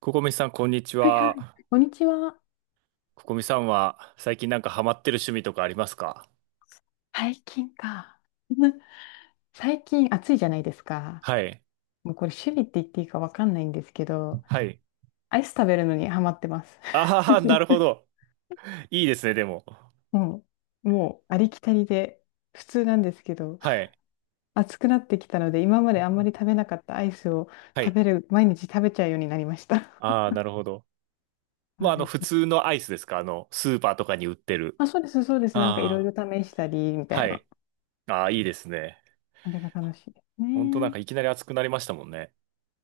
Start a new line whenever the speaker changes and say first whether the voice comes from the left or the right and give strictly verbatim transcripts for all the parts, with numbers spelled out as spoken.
right: ココミさん、こんにち
left: はいはい。
right: は。
left: 土日は。
right: ココミさんは、最近なんかハマってる趣味とかありますか？
left: 最近か。最近暑いじゃないですか。
right: はい。
left: もうこれ趣味って言っていいかわかんないんですけど、
right: はい。
left: アイス食べるのにハマってます。
right: ああ、なるほ ど。いいですね、でも。
left: もう、もうありきたりで普通なんですけど、
right: はい。
left: 暑くなってきたので、今まであんまり食べなかったアイスを
right: は
left: 食
right: い。
left: べる、毎日食べちゃうようになりました。
right: ああ、なるほど。
left: そ
right: まあ、
left: う
right: あの、
left: です
right: 普
left: ね。
right: 通のアイスですか？あの、スーパーとかに売ってる。
left: あ、そうです、そうです。なんかいろい
right: あ
left: ろ
right: あ。
left: 試したりみた
right: は
left: いな。
right: い。ああ、いいですね。
left: あれが楽しいです
right: ほんとなん
left: ね。
right: かいきなり暑くなりましたもんね。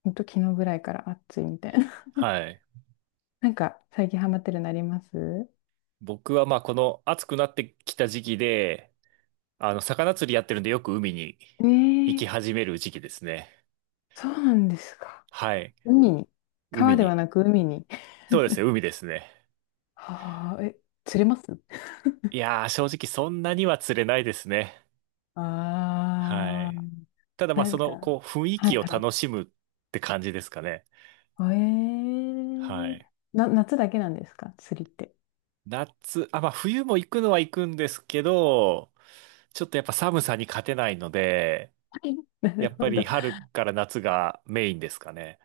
left: ほんと昨日ぐらいから暑いみたいな。
right: はい。
left: なんか最近ハマってるのあります？
right: 僕はまあ、この暑くなってきた時期で、あの、魚釣りやってるんでよく海に
left: え
right: 行
left: ー、
right: き始める時期ですね。
left: そうなんですか。
right: はい。
left: 海に。川
right: 海
left: で
right: に、
left: はなく海に。
right: そうですね、海ですね。
left: はあ、え、釣れます？
right: いやー、正直そんなには釣れないですね。は
left: ああ
right: い。
left: ー。
right: ただまあ、
left: なん
right: そ
left: か、
right: の、こう、雰囲
left: は
right: 気を
left: い
right: 楽しむって感じですかね。
left: はい。え
right: は
left: ー、
right: い。
left: な、夏だけなんですか釣りって。
right: 夏、あ、まあ、冬も行くのは行くんですけど、ちょっとやっぱ寒さに勝てないので、
left: はい。な
right: や
left: る
right: っぱ
left: ほ
right: り
left: ど。
right: 春から夏がメインですかね。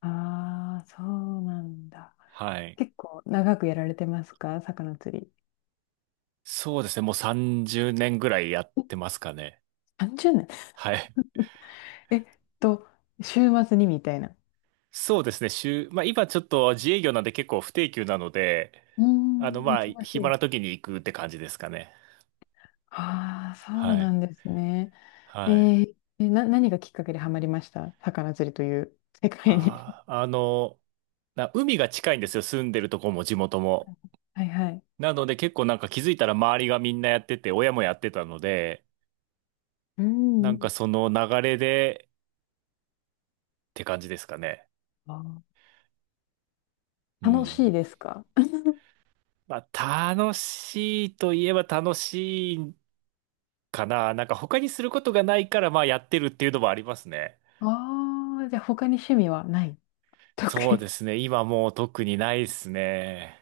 left: あー、そうなんだ。
right: はい。
left: 結構長くやられてますか魚釣り？
right: そうですね、もうさんじゅうねんぐらいやってますかね。
left: さんじゅうねん。
right: はい。
left: えっと、週末にみたいな。
right: そうですね、週、まあ今ちょっと自営業なんで結構不定休なので、
left: うー
right: あの、
left: ん、忙
right: まあ、暇
left: しい。
right: な時に行くって感じですかね。
left: ああ、そう
right: は
left: な
right: い。
left: んですね。え
right: はい。
left: ー、えな、何がきっかけでハマりました魚釣りという 世界に。
right: ああ、あの、な海が近いんですよ。住んでるとこも地元も。
left: はいはい。
right: なので結構なんか気づいたら周りがみんなやってて、親もやってたので、
left: う
right: なんか
left: ん。
right: その流れでって感じですかね。
left: あ
right: う
left: ー楽しい
right: ん。
left: ですか？
right: まあ、楽しいといえば楽しいかな。なんか他にすることがないから、まあやってるっていうのもありますね。
left: ああー、じゃあ他に趣味はない？
right: そ
left: 特
right: うで
left: に。
right: すね。今もう特にないですね。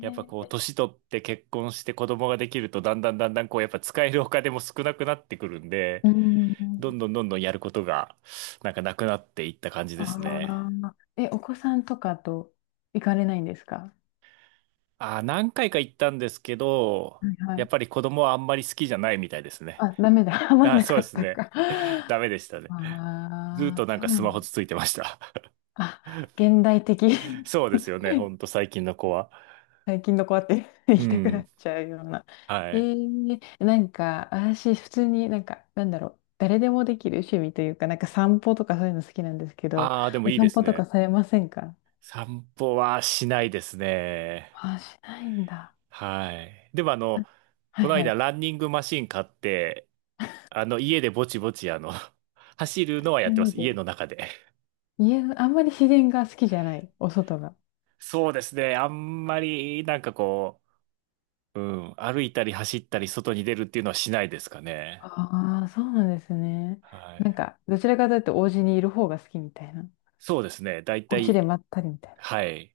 right: やっぱこう、
left: え。
right: 年取って結婚して子供ができると、だんだんだんだんこう、やっぱ使えるお金も少なくなってくるんで、
left: うんう
right: ど
left: ん。
right: んどんどんどんやることが、なんかなくなっていった感じ
left: あ
right: ですね。
left: あ、え、お子さんとかと行かれないんですか？
right: ああ、何回か行ったんですけど、
left: はいは
right: やっ
left: い。
right: ぱり子供はあんまり好きじゃないみたいですね。
left: あ、ダメだ。ハマ
right: あ
left: ん
right: あ、
left: な
right: そう
left: か
right: で
left: っ
right: す
left: た
right: ね。
left: か。
right: ダメでしたね。
left: あ
right: ずーっと
left: あ、
right: なん
left: そ
right: か
left: うな
right: スマホ
left: ん
right: つ
left: だ。
right: ついてました。
left: あ、現代的。
right: そうですよね。ほ んと最近の子は。
left: 最近の子はって言
right: う
left: いたくな
right: ん。
left: っちゃうような。え
right: はい。
left: ー、なんか、私、普通になんか、なんだろう、誰でもできる趣味というか、なんか散歩とかそういうの好きなんですけど、
right: ああ、でも
left: お
right: いいで
left: 散
right: す
left: 歩とか
right: ね。
left: されませんか？
right: 散歩はしないですね。
left: あ、しないんだ。
right: はい。でもあの、
left: あ、はい
right: この
left: は
right: 間
left: い。
right: ランニングマシン買って、あの、家でぼちぼちあの、走るのはやってま
left: 家
right: す。
left: で。
right: 家の中で。
left: 家の、あんまり自然が好きじゃない、お外が。
right: そうですね。あんまり、なんかこう、うん、歩いたり走ったり外に出るっていうのはしないですかね。
left: ああ、そうなんですね。
right: はい。
left: なんか、どちらかというと、お家にいる方が好きみたいな。
right: そうですね。だい
left: お
right: た
left: 家で
right: い、
left: まったりみたいな。
right: はい。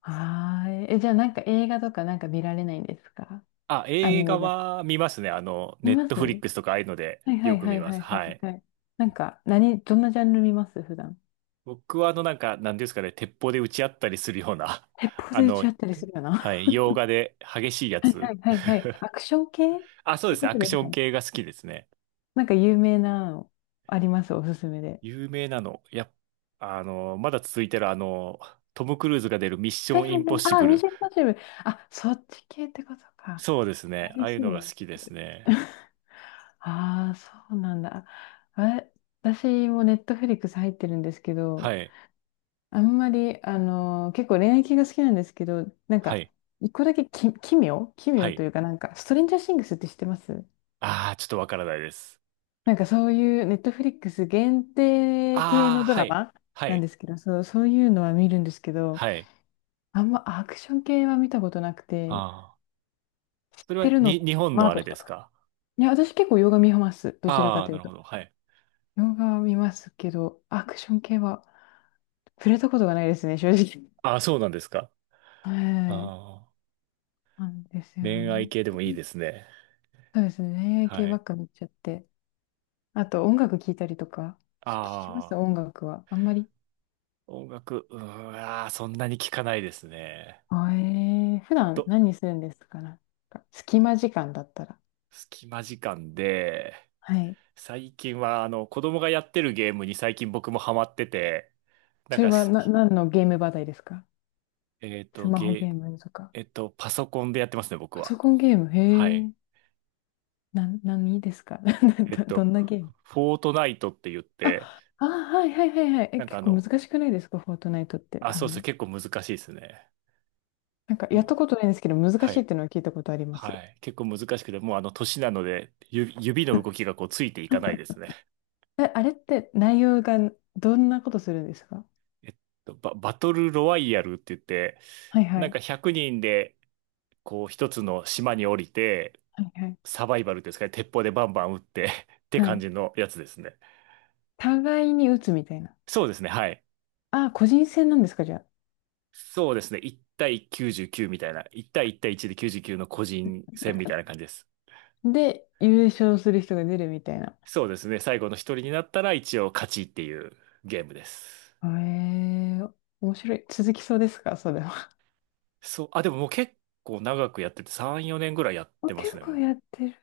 left: はーい。え、じゃあ、なんか映画とかなんか見られないんですか？
right: あ、
left: ア
right: 映
left: ニ
right: 画
left: メとか。
right: は見ますね。あの、ネ
left: 見
right: ッ
left: ま
right: トフリッ
left: す？
right: クスとかああいうので
left: はいは
right: よ
left: い
right: く
left: は
right: 見
left: い
right: ま
left: は
right: す。
left: いは
right: は
left: い
right: い。
left: はい。なんか、何、どんなジャンル見ます普段？
right: 僕はあの、なんか、なんていうんですかね、鉄砲で撃ち合ったりするような、
left: 鉄 砲
right: あ
left: で撃ち
right: の、
left: 合ったりするよ
right: は
left: な。
right: い、洋画で激しいや
left: はいは
right: つ。
left: いはいはい。アクション系っ
right: あ、そうで
left: て
right: す
left: こ
right: ね。ア
left: と
right: ク
left: で
right: シ
left: す
right: ョ
left: か
right: ン
left: ね。
right: 系が好きですね。
left: なんか有名なのあります？おすすめで。
right: 有名なの。やっ、あの、まだ続いてるあの、トム・クルーズが出るミッシ
left: は
right: ョ
left: いは
right: ン・イ
left: い
right: ン
left: は
right: ポ
left: い。
right: ッシ
left: ああ、
right: ブ
left: ミッ
right: ル。
left: ションインポッシブル。あ、そっち系ってことか。
right: そうですね。あ
left: 激
right: あい
left: し
right: う
left: い
right: のが
left: ね。
right: 好きですね。
left: ああ、そうなんだ。あ、私もネットフリックス入ってるんですけ
right: は
left: ど、
right: い。
left: あんまり、あのー結構恋愛系が好きなんですけど、なん
right: は
left: か、
right: い。
left: 一個だけき奇妙奇
right: は
left: 妙と
right: い。
left: いうか、なんか、ストレンジャーシングスって知ってます？
right: ああ、ちょっとわからないです。
left: なんかそういうネットフリックス限定系
right: あ
left: の
right: あ、
left: ド
right: は
left: ラ
right: い。
left: マ
right: は
left: なんで
right: い。
left: すけど、そう、そういうのは見るんですけど、
right: はい。
left: あんまアクション系は見たことなく
right: あ
left: て、
right: あ。
left: 知っ
right: それ
left: て
right: は、
left: るの、
right: に、日本
left: マ
right: の
left: ー
right: あ
left: ベ
right: れ
left: ル
right: で
left: と
right: す
left: か。
right: か？
left: いや、私結構洋画見ます。どちらか
right: ああ
left: と
right: ー、
left: い
right: な
left: う
right: る
left: と。
right: ほど。はい。
left: 洋画は見ますけど、アクション系は触れたことがないですね、正直。
right: ああ、そうなんですか。
left: はい。
right: ああ。
left: なんですよ
right: 恋愛
left: ね。
right: 系でもいいですね。
left: そうですね。
right: は
left: 系ば
right: い。
left: っか見ちゃって。あと、音楽聴いたりとか。聞きます
right: ああ。
left: 音楽は？あんまり。
right: 音楽、うーん、あーそんなに聞かないですね。
left: あえー、普
right: ど
left: 段何するんですかなんか隙間時間だったら？
right: 隙間時間で、
left: はい。
right: 最近はあの子供がやってるゲームに最近僕もハマってて、なん
left: それ
right: か
left: は
right: し、
left: な、何のゲーム話題ですか？
right: えっ
left: ス
right: と、
left: マホゲ
right: ゲー、
left: ームとか。
right: えっと、パソコンでやってますね、僕
left: パソ
right: は。
left: コンゲーム、へ
right: はい。
left: え。な、何ですか？
right: えっ
left: ど、ど
right: と、
left: んなゲーム？
right: フォートナイトって言って、
left: あ、あ、はいはいはいはい。え、
right: なんか
left: 結
right: あ
left: 構難
right: の、
left: しくないですかフォートナイトって
right: あ、
left: 多
right: そうそう、
left: 分？
right: 結構難しいですね。
left: なんかや
right: も
left: ったこ
right: う、
left: とないんですけど、難
right: は
left: しいっ
right: い。
left: ていうのは聞いたことありま
right: は
left: す。
right: い。結構難しくて、もうあの、年なので、ゆ指の動き がこう、ついていかないですね。
left: え、あれって内容がどんなことするんですか？
right: えっと、バ、バトルロワイヤルって言って、
left: はいは
right: なん
left: い。
right: かひゃくにんで、こう、一つの島に降りて、
left: はいはい。
right: サバイバルですかね。鉄砲でバンバン撃って って
left: は
right: 感
left: い。
right: じのやつですね。
left: 互いに打つみたいな。
right: そうですね。はい。
left: あ、個人戦なんですか、じゃ
right: そうですね。いち対きゅうじゅうきゅうみたいな。いち対いち対いちできゅうじゅうきゅうの個人戦みたいな感じです。
left: あ？で、優勝する人が出るみたいな。
right: そうですね。最後の一人になったら一応勝ちっていうゲームです。
left: えー、面白い。続きそうですか、それは？
right: そう。あ、でももう結構長くやっててさん、よねんぐらいやって ます
left: 結
right: ね、
left: 構
right: も
left: やってる。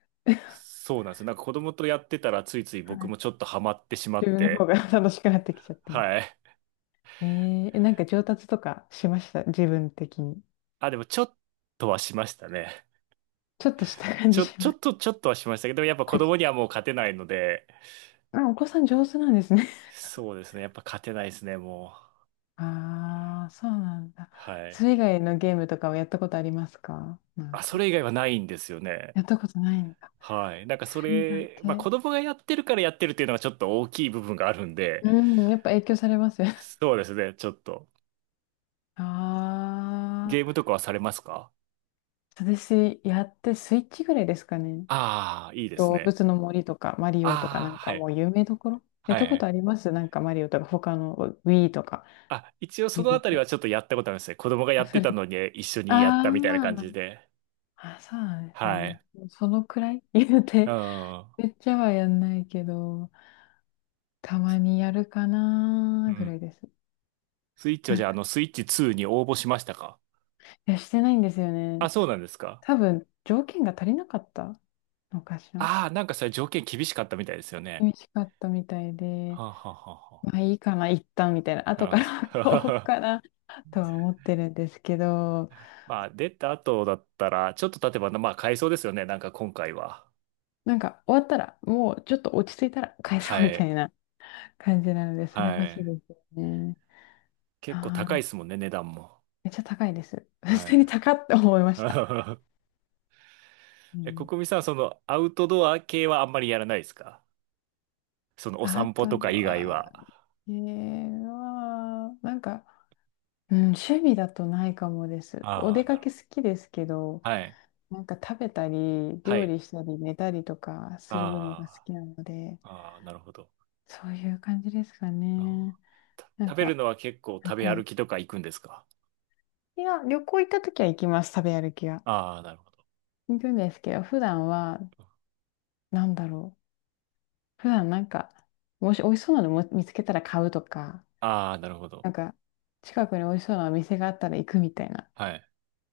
right: う。そうなんですよ。なんか子供とやってたらついつい
left: は
right: 僕
left: い。
right: もちょっとハマってしま
left: 自
right: っ
left: 分の方
right: て。
left: が 楽しくなってきちゃったみたい。
right: はい。
left: えー、えなんか上達とかしました、自分的に？
right: あ、でもちょっとはしましたね。
left: ちょっとした感
right: ち
left: じ
right: ょ、
left: し
right: ちょ
left: ます。
right: っと、ちょっとはしましたけど、やっぱ子
left: か、
right: 供にはもう勝てないので、
left: あ、お子さん上手なんですね。
right: そうですね。やっぱ勝てないですね、もう。
left: ああ、そうなんだ。
right: はい。
left: それ以外のゲームとかはやったことありますかなん
right: あ、そ
left: か？
right: れ以外はないんですよね。
left: やったことないんだ。
right: はい。なんかそ
left: それだ
right: れ、まあ
left: け。
right: 子 供がやってるからやってるっていうのがちょっと大きい部分があるんで、
left: うん、やっぱ影響されますよ。
right: そうですね、ちょっと。
left: あ
right: ゲ
left: あ、
right: ームとかはされますか？
left: 私、やってスイッチぐらいですかね。
right: ああー、いいです
left: 動
right: ね。
left: 物の森とか、マリオとか、な
right: ああ、
left: ん
right: は
left: か
right: い。
left: もう有名どころ。やっ
right: は
left: たこと
right: い。
left: ありますなんかマリオとか、他の Wii とか、
right: あ、一応そ
left: リ
right: の
left: リ
right: あ
left: ー
right: たりは
left: ス？
right: ちょっとやったことあるんですね。子供がや
left: あ、
right: っ
left: そ
right: て
left: れ
right: た
left: と、
right: のに一緒 にやっ
left: あ
right: たみたいな感じ
left: ー
right: で。
left: あ、そうなんです
right: は
left: ね。
right: い。
left: そのくらい 言う
right: う
left: て、
right: ん。
left: めっちゃはやんないけど。たまにやるか
right: う
left: なぐら
right: ん。
left: いです。
right: スイッチは
left: な
right: じ
left: ん
right: ゃあ、あ
left: か、
right: の、スイッチツーに応募しましたか？
left: いや、してないんですよね。
right: あ、そうなんですか。
left: 多分、条件が足りなかったのかしら。
right: ああ、なんかそれ条件厳しかったみたいですよ
left: 美
right: ね。
left: 味しかったみたいで、
right: はあ、はあは
left: まあいいかな、一旦みたいな、
right: あ
left: 後か
right: は
left: ら
right: あ、な
left: 買お
right: るほ
left: う
right: ど。
left: かなとは思ってるんですけど、
right: まあ、出た後だったら、ちょっと経てば、まあ、買えそうですよね。なんか今回は。
left: なんか終わったら、もうちょっと落ち着いたら返そう
right: は
left: みたい
right: い。
left: な感じなので、それ
right: は
left: 欲しい
right: い。
left: ですよね。
right: 結構高い
left: あ
right: で
left: あ、
right: すもんね、値段も。
left: めっちゃ高いです。普
right: は
left: 通に高って思いま
right: い。
left: した。う
right: え、
left: ん。
right: 国民さん、その、アウトドア系はあんまりやらないですか？その、お
left: あ
right: 散歩
left: と
right: とか以外
left: は、
right: は。
left: えー、まあなんか、うん、趣味だとないかもです。お
right: あ
left: 出
right: あ、
left: か
right: なる
left: け
right: ほ
left: 好きですけど、
right: ど。はい。
left: なんか食べたり、
right: は
left: 料
right: い。
left: 理したり、寝たりとかするのが好
right: あ
left: きなので、
right: あ、ああ、なるほど。
left: そういう感じですか
right: あー
left: ね。
right: た
left: なん
right: 食べる
left: か、
right: のは結構
left: は
right: 食
left: い
right: べ
left: は
right: 歩
left: い。
right: きとか行くんですか？
left: いや、旅行行った時は行きます、食べ歩きは。
right: ああー、なるほど。
left: 行くんですけど、普段は、なんだろう。普段なんか、もし美味しそうなのも見つけたら買うとか、
right: ああ、なるほど。
left: なんか、近くに美味しそうなお店があったら行くみたいな
right: はい。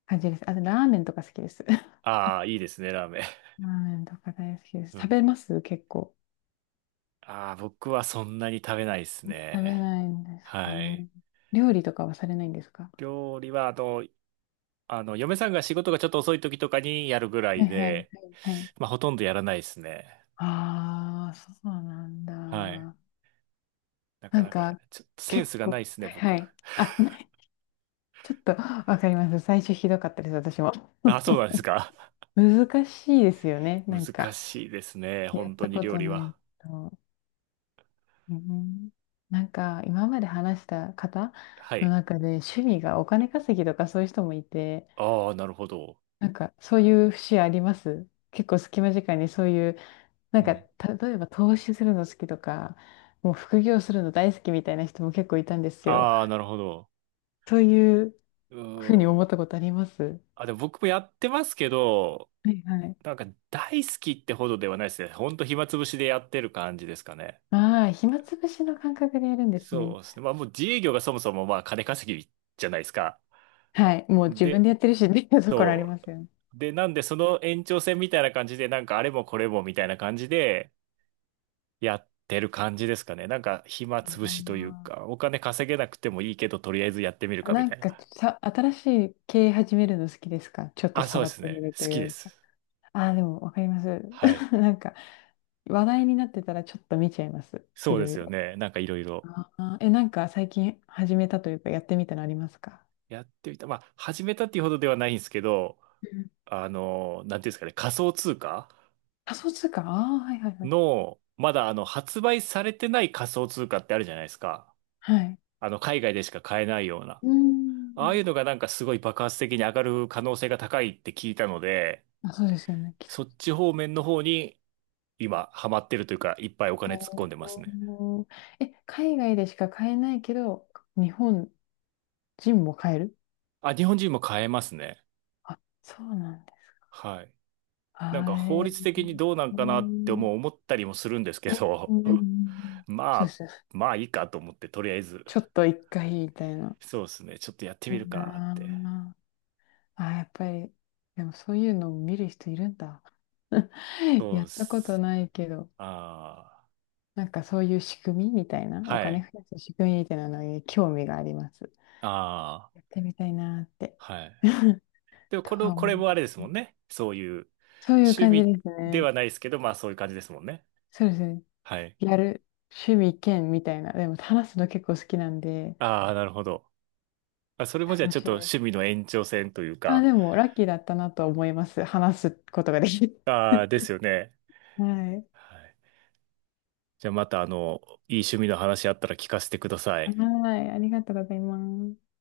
left: 感じです。あと、ラーメンとか好きです。ラ
right: ああ、いいですね、ラーメン。
left: ーメンとか大好きです。
right: う
left: 食
right: ん。
left: べます結構。
right: ああ、僕はそんなに食べないです
left: 食べ
right: ね。
left: ないんですか
right: は
left: ね。
right: い。
left: 料理とかはされないんですか？
right: 料理は、あの、あの、嫁さんが仕事がちょっと遅い時とかにやるぐら
left: は
right: い
left: いはいは
right: で、
left: いはい。
right: まあ、ほとんどやらないですね。
left: ああ、そうなん
right: はい。
left: だ。
right: なか
left: なん
right: なか、
left: か、
right: ちょっとセン
left: 結
right: スがな
left: 構、
right: いですね、
left: はいは
right: 僕。
left: い。あ、ない。ちょっとわかります。最初ひどかったです、私も。
right: ああ、そうなんですか。
left: 難しいですよね。なん
right: 難
left: か、
right: しいですね、
left: やっ
right: 本当
left: た
right: に
left: こ
right: 料
left: と
right: 理
left: な
right: は。
left: いと。うん。なんか、今まで話した方
right: は
left: の
right: い。
left: 中で、趣味がお金稼ぎとかそういう人もいて、
right: ああ、なるほど。
left: なんか、そういう節あります？結構隙間時間にそういうなん
right: う
left: か、
right: ん。
left: 例えば投資するの好きとか、もう副業するの大好きみたいな人も結構いたんですよ。
right: ああ、なるほど。
left: そういう
right: う
left: ふうに思
right: ー
left: っ
right: ん。
left: たことあります？
right: あ、でも僕もやってますけど、
left: はいはい。
right: なんか大好きってほどではないですね。ほんと暇つぶしでやってる感じですかね。
left: ああ、暇つぶしの感覚でやるんです
right: そ
left: ね。
right: うですね。まあもう自営業がそもそもまあ金稼ぎじゃないですか。
left: はい。もう自分
right: で、
left: でやってるしっていう ところあり
right: そ
left: ますよね。
right: う。で、なんでその延長線みたいな感じで、なんかあれもこれもみたいな感じでやってる感じですかね。なんか暇つぶしという
left: あ
right: か、お金稼げなくてもいいけど、とりあえずやってみる
left: ー
right: かみ
left: なん
right: たいな。
left: かさ、新しい経営始めるの好きですか？ちょっと
right: あ、そうで
left: 触っ
right: す
left: てみ
right: ね。
left: ると
right: 好き
left: い
right: で
left: うか。
right: す。
left: ああ、でもわかります。
right: はい。
left: なんか話題になってたらちょっと見ちゃいます。
right: そ
left: い
right: うで
left: ろい
right: すよ
left: ろ。
right: ね。なんかいろいろ。
left: あー、え、なんか最近始めたというかやってみたのありますか？
right: やってみた。まあ、始めたっていうほどではないんですけど、
left: うん。
right: あの、なんていうんですかね、仮想通貨
left: 仮想通貨。ああー、はいはいはい。
right: の、まだあの、発売されてない仮想通貨ってあるじゃないですか。
left: はい。
right: あの、海外でしか買えないような。
left: うー
right: ああい
left: ん。
right: うのがなんかすごい爆発的に上がる可能性が高いって聞いたので、
left: あ、そうですよね。聞いた
right: そ
left: こ
right: っち方面の方に今ハマってるというか、いっぱいお金突っ
left: と。
right: 込んでますね。
left: おー。え、海外でしか買えないけど、日本人も買える？
right: あ、日本人も買えますね。
left: あ、そうなんです
right: はい。
left: か。
right: なんか法
left: は
right: 律的にどうなん
left: うい。
right: かなって
left: ん、
right: 思う思ったりもするんですけ
left: う
right: ど、
left: んうん。
right: ま
left: そうで
right: あ、
left: すね。
right: まあいいかと思って、とりあえず、
left: ちょっと一回みたいな。
right: そうですね、ちょっとやって
left: い
right: み
left: い
right: るかっ
left: な
right: て。
left: あ、やっぱり、でもそういうのを見る人いるんだ。
right: そ
left: や
right: うっ
left: ったこと
right: す。
left: ないけど、
right: あ
left: なんかそういう仕組みみたいな、
right: あ、
left: お
right: は
left: 金
right: い。
left: 増やす仕組みみたいなのに興味があります。
right: ああ、
left: やってみたいなーって。
right: はい。でも、
left: と
right: この、
left: は
right: こ
left: 思
right: れ
left: いま
right: もあれです
left: す
right: も
left: ね。
right: んね。そういう、
left: そういう
right: 趣
left: 感じで
right: 味
left: す
right: で
left: ね。
right: はないですけど、まあそういう感じですもんね。
left: そうですね。
right: はい。
left: やる趣味兼みたいな。でも話すの結構好きなんで、
right: ああ、なるほど。あ、それもじゃあ
left: 楽
right: ちょっ
left: しい
right: と
left: です。
right: 趣味の延長線という
left: あ、
right: か、
left: でもラッキーだったなと思います。話すことができる。
right: ああ、ですよね。
left: はい。
right: はい。じゃあまた、あの、いい趣味の話あったら聞かせてください。
left: はい。ありがとうございます。